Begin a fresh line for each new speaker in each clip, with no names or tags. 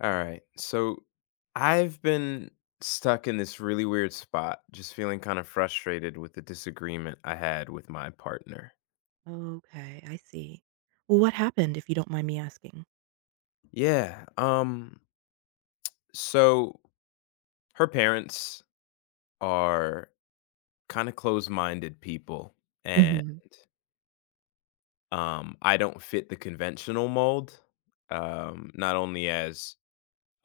All right. So I've been stuck in this really weird spot, just feeling kind of frustrated with the disagreement I had with my partner.
Okay, I see. Well, what happened, if you don't mind me asking?
Yeah. So her parents are kind of closed-minded people and
Mhm.
I don't fit the conventional mold. Not only as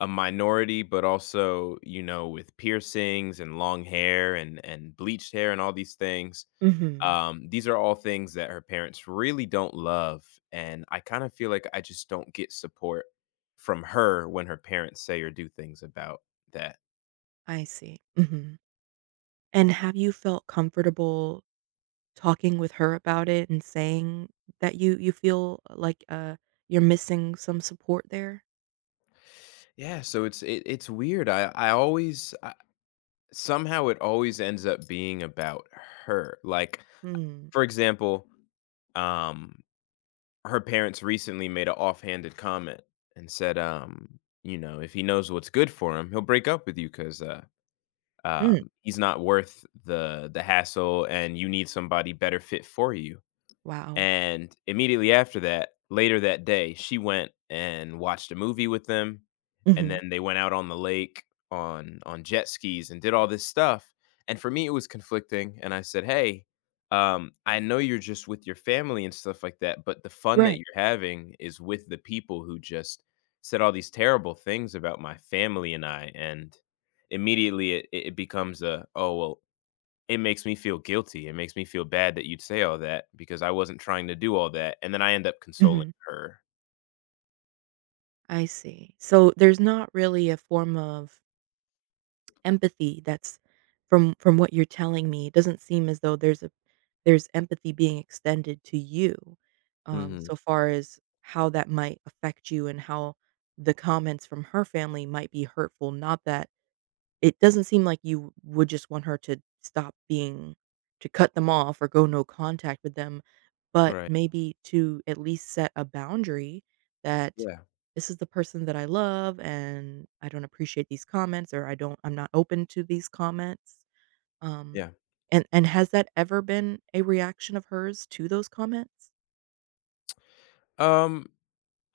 a minority but also, you know, with piercings and long hair and bleached hair and all these things.
Mhm.
These are all things that her parents really don't love, and I kind of feel like I just don't get support from her when her parents say or do things about that.
I see. Mhm. And have you felt comfortable talking with her about it and saying that you feel like, you're missing some support there?
Yeah, so it's weird. Somehow it always ends up being about her. Like
Mm.
for example, um her parents recently made an offhanded comment and said, "You know, if he knows what's good for him, he'll break up with you because
Mm.
He's not worth the hassle, and you need somebody better fit for you."
Wow.
And immediately after that, later that day, she went and watched a movie with them, and
Mhm.
then they went out on the lake on jet skis and did all this stuff. And for me, it was conflicting, and I said, "Hey, I know you're just with your family and stuff like that, but the fun that
Right.
you're having is with the people who just said all these terrible things about my family and I." And immediately, it becomes a, "Oh well, it makes me feel guilty. It makes me feel bad that you'd say all that because I wasn't trying to do all that," and then I end up consoling
Mhm.
her.
I see. So there's not really a form of empathy that's from what you're telling me, it doesn't seem as though there's a there's empathy being extended to you,
Mhm.
so far as how that might affect you and how the comments from her family might be hurtful, not that it doesn't seem like you would just want her to stop being to cut them off or go no contact with them, but
Right.
maybe to at least set a boundary that,
Yeah.
"This is the person that I love, and I don't appreciate these comments," or, I'm not open to these comments." Um,
Yeah.
and has that ever been a reaction of hers to those comments?
Um,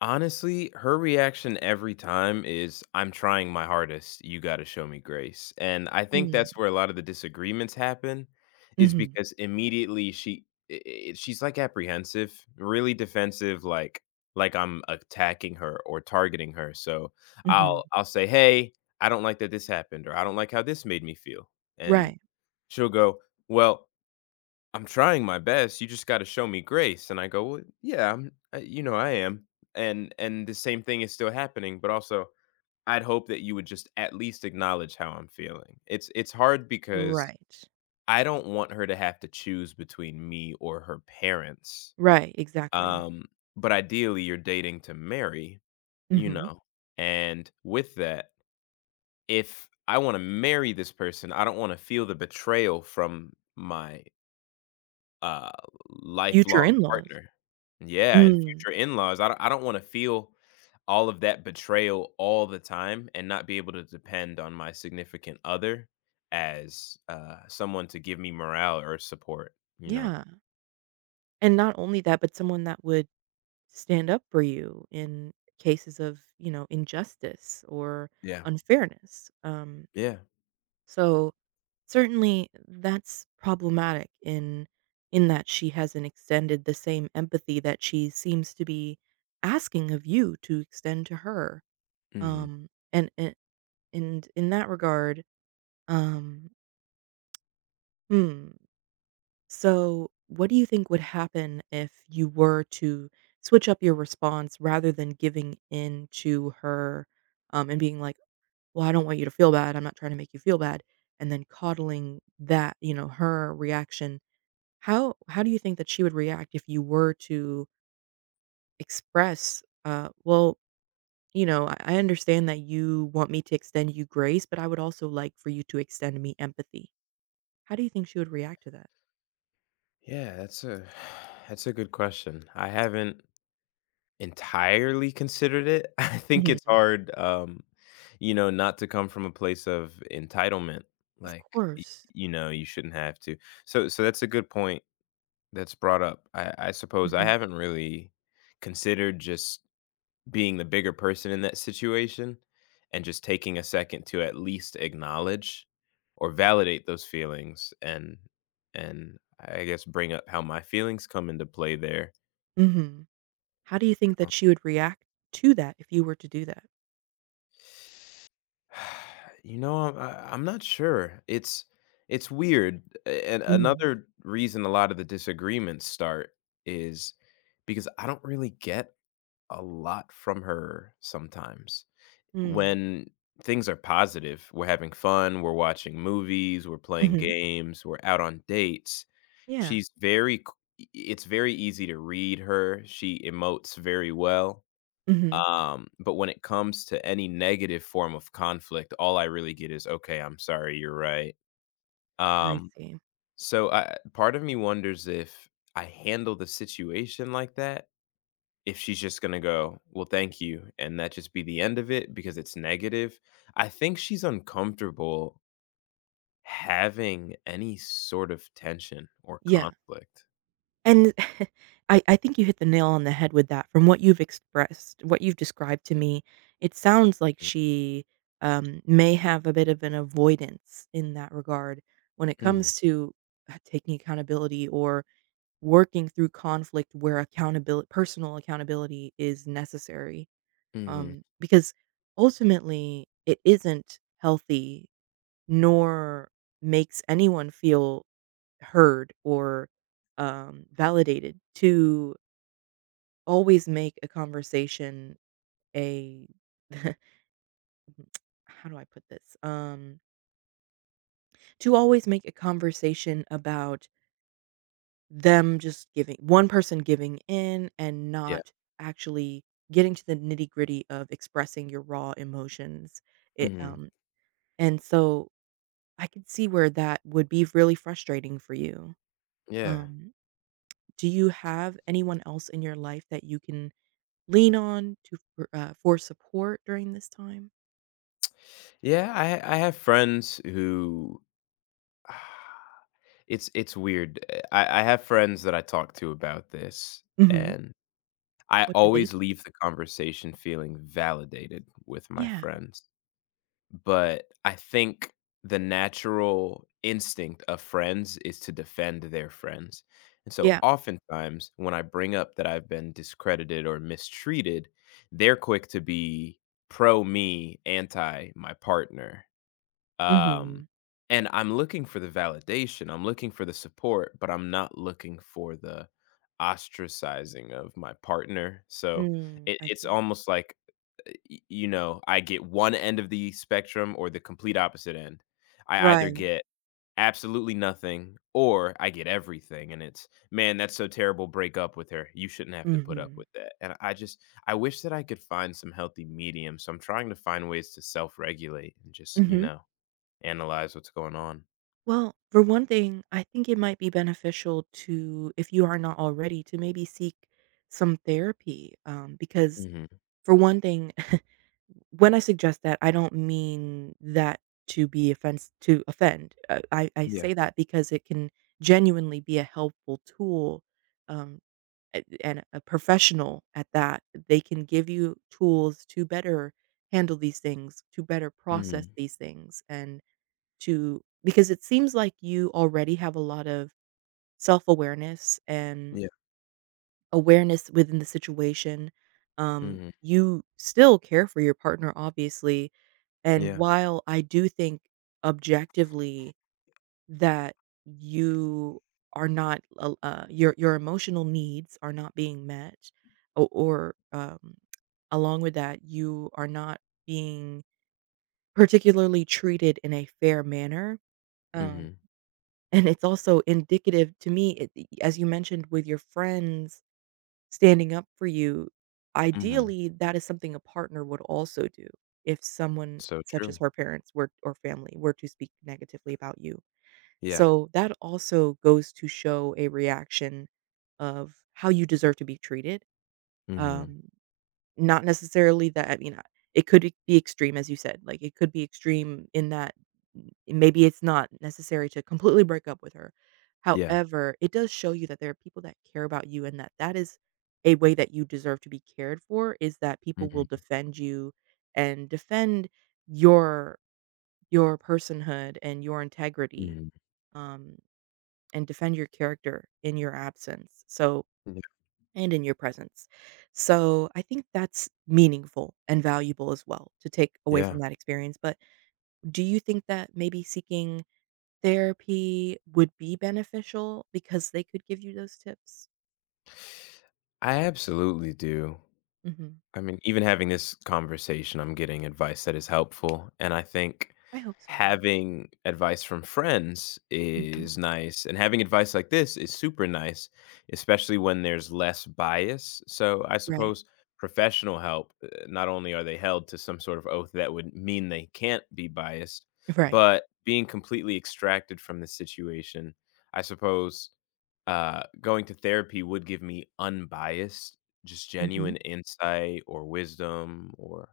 Honestly, her reaction every time is, "I'm trying my hardest, you gotta show me grace." And I think
Mm.
that's where a lot of the disagreements happen is
Mhm.
because immediately she I I she's, like, apprehensive, really defensive, like I'm attacking her or targeting her, so
Mhm.
I'll say, "Hey, I don't like that this happened," or, "I don't like how this made me feel," and
Right.
she'll go, "Well, I'm trying my best. You just got to show me grace." And I go, "Well, yeah, I'm, I, you know, I am. And the same thing is still happening. But also, I'd hope that you would just at least acknowledge how I'm feeling." It's hard because
Right.
I don't want her to have to choose between me or her parents.
Right, exactly.
Um, but ideally, you're dating to marry, you
Mhm.
know. And with that, if I want to marry this person, I don't want to feel the betrayal from my uh,
Future
lifelong
in-laws.
partner. Yeah, and
Mm.
future in-laws. I don't wanna feel all of that betrayal all the time and not be able to depend on my significant other as, someone to give me morale or support, you know?
Yeah. And not only that, but someone that would stand up for you in cases of, you know, injustice or
Yeah.
unfairness.
Yeah.
So certainly that's problematic in that she hasn't extended the same empathy that she seems to be asking of you to extend to her.
Mhm.
Um, and and, and in that regard, um, hmm, so, what do you think would happen if you were to switch up your response rather than giving in to her, and being like, "Well, I don't want you to feel bad. I'm not trying to make you feel bad," and then coddling that, you know, her reaction. How do you think that she would react if you were to express, "Well, you know, I understand that you want me to extend you grace, but I would also like for you to extend me empathy." How do you think she would react to that?
Yeah, that's a that's a good question. I haven't entirely considered it. I think
Mhm.
it's hard, you know, not to come from a place of entitlement,
Of
like, y
course.
you know, you shouldn't have to. So that's a good point that's brought up. I suppose I
Mhm.
haven't really considered just being the bigger person in that situation and just taking a second to at least acknowledge or validate those feelings, and I guess bring up how my feelings come into play there.
Mhm. How do you think that she would react to that if you were to do that?
You know, I'm not sure. It's weird, a and
Mhm.
another reason a lot of the disagreements start is because I don't really get a lot from her sometimes.
Mm.
When things are positive, we're having fun, we're watching movies, we're playing
Mhm.
games, we're out on dates,
Yeah.
she's very c it's very easy to read her, she emotes very well.
Mhm.
But when it comes to any negative form of conflict, all I really get is, "Okay, I'm sorry, you're right."
I
Um,
see.
so I part of me wonders if I handle the situation like that, if she's just gonna go, "Well, thank you," and that just be the end of it because it's negative. I think she's uncomfortable having any sort of tension or
Yeah.
conflict.
And I think you hit the nail on the head with that. From what you've expressed, what you've described to me, it sounds like
Mm.
she may have a bit of an avoidance in that regard when it
Mhm,
comes to h taking accountability or working through conflict where accountability personal accountability is necessary.
mhm,
Because ultimately, it isn't healthy nor makes anyone feel heard or validated to always make a conversation a how do I put this? To always make a conversation about them just giving one person giving in and
yeah,
not actually getting to the nitty gritty of expressing your raw emotions. It
mhm,
and so I can see where that would be really frustrating for you.
yeah.
Um, do you have anyone else in your life that you can lean on to for support during this time?
Yeah, I have friends who it's weird. I have friends that I talk to about this,
Mhm.
and I
What do they
always
think?
leave the conversation feeling validated with my
Yeah.
friends. But I think the natural instinct of friends is to defend their friends. And so
Yeah.
oftentimes when I bring up that I've been discredited or mistreated, they're quick to be pro me, anti my partner, um
Mhm.
and I'm looking for the validation, I'm looking for the support, but I'm not looking for the ostracizing of my partner. So
Mm,
it,
I
it's
see.
almost like you know, I get one end of the spectrum or the complete opposite end. I either
Right.
get absolutely nothing or I get everything and it's, "Man, that's so terrible, break up with her, you shouldn't have to put up with
Mhm.
that," and I just, I wish that I could find some healthy medium. So I'm trying to find ways to self-regulate and just, you
Mhm.
know, analyze what's going on.
Well, for one thing, I think it might be beneficial to if you are not already to maybe seek some therapy, because
Mhm.
for one thing, when I suggest that, I don't mean that to be offense to offend. I
Yeah.
say that because it can genuinely be a helpful tool, um, and a professional at that. They can give you tools to better handle these things, to better process
Mhm.
these things, and to because it seems like you already have a lot of self-awareness and
Yeah.
awareness within the situation. Um,
Mhm.
you still care for your partner, obviously, and
Yeah.
while I do think objectively that you are not al- your emotional needs are not being met, or along with that, you are not being particularly treated in a fair manner. Um,
Mhm.
and it's also indicative to me, as you mentioned with your friends standing up for you,
Mhm.
ideally, that is something a partner would also do if someone
So
such as
true.
her parents were or family were to speak negatively about you.
Yeah.
So that also goes to show a reaction of how you deserve to be treated.
Mhm.
Um, not necessarily that I mean, it could e be extreme, as you said, like, it could be extreme in that maybe it's not necessary to completely break up with her.
Yeah.
However, it does show you that there are people that care about you and that that is a way that you deserve to be cared for, is that people will
Mhm.
defend you and defend your personhood and your integrity,
Mhm.
um, and defend your character in your absence. So
Yeah.
and in your presence. So, I think that's meaningful and valuable as well to take away from
Yeah.
that experience, but do you think that maybe seeking therapy would be beneficial because they could give you those tips?
I absolutely do.
Mhm.
I mean, even having this conversation, I'm getting advice that is helpful. And I think
I hope so.
having advice from friends
Mhm.
is nice. And having advice like this is super nice, especially when there's less bias. So I
Right.
suppose professional help, not only are they held to some sort of oath that would mean they can't be biased,
Right.
but being completely extracted from the situation, I suppose, going to therapy would give me unbiased, just
Mhm.
genuine insight or wisdom or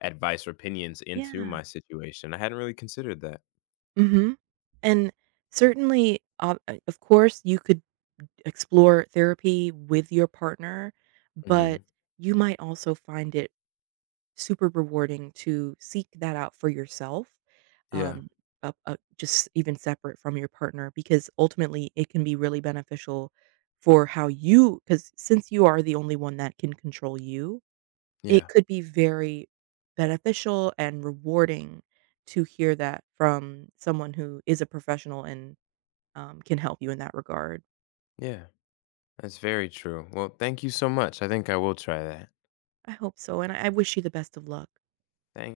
advice or opinions into
Yeah.
my situation. I hadn't really considered that.
Mhm. And certainly, ob of course, you could explore therapy with your partner, but
Hmm.
you might also find it super rewarding to seek that out for yourself,
Yeah.
um, just even separate from your partner, because ultimately it can be really beneficial for how you, because since you are the only one that can control you,
Yeah.
it could be very beneficial and rewarding to hear that from someone who is a professional and can help you in that regard.
Yeah. That's very true. Well, thank you so much. I think I will try that.
I hope so. And I wish you the best of luck.
Thank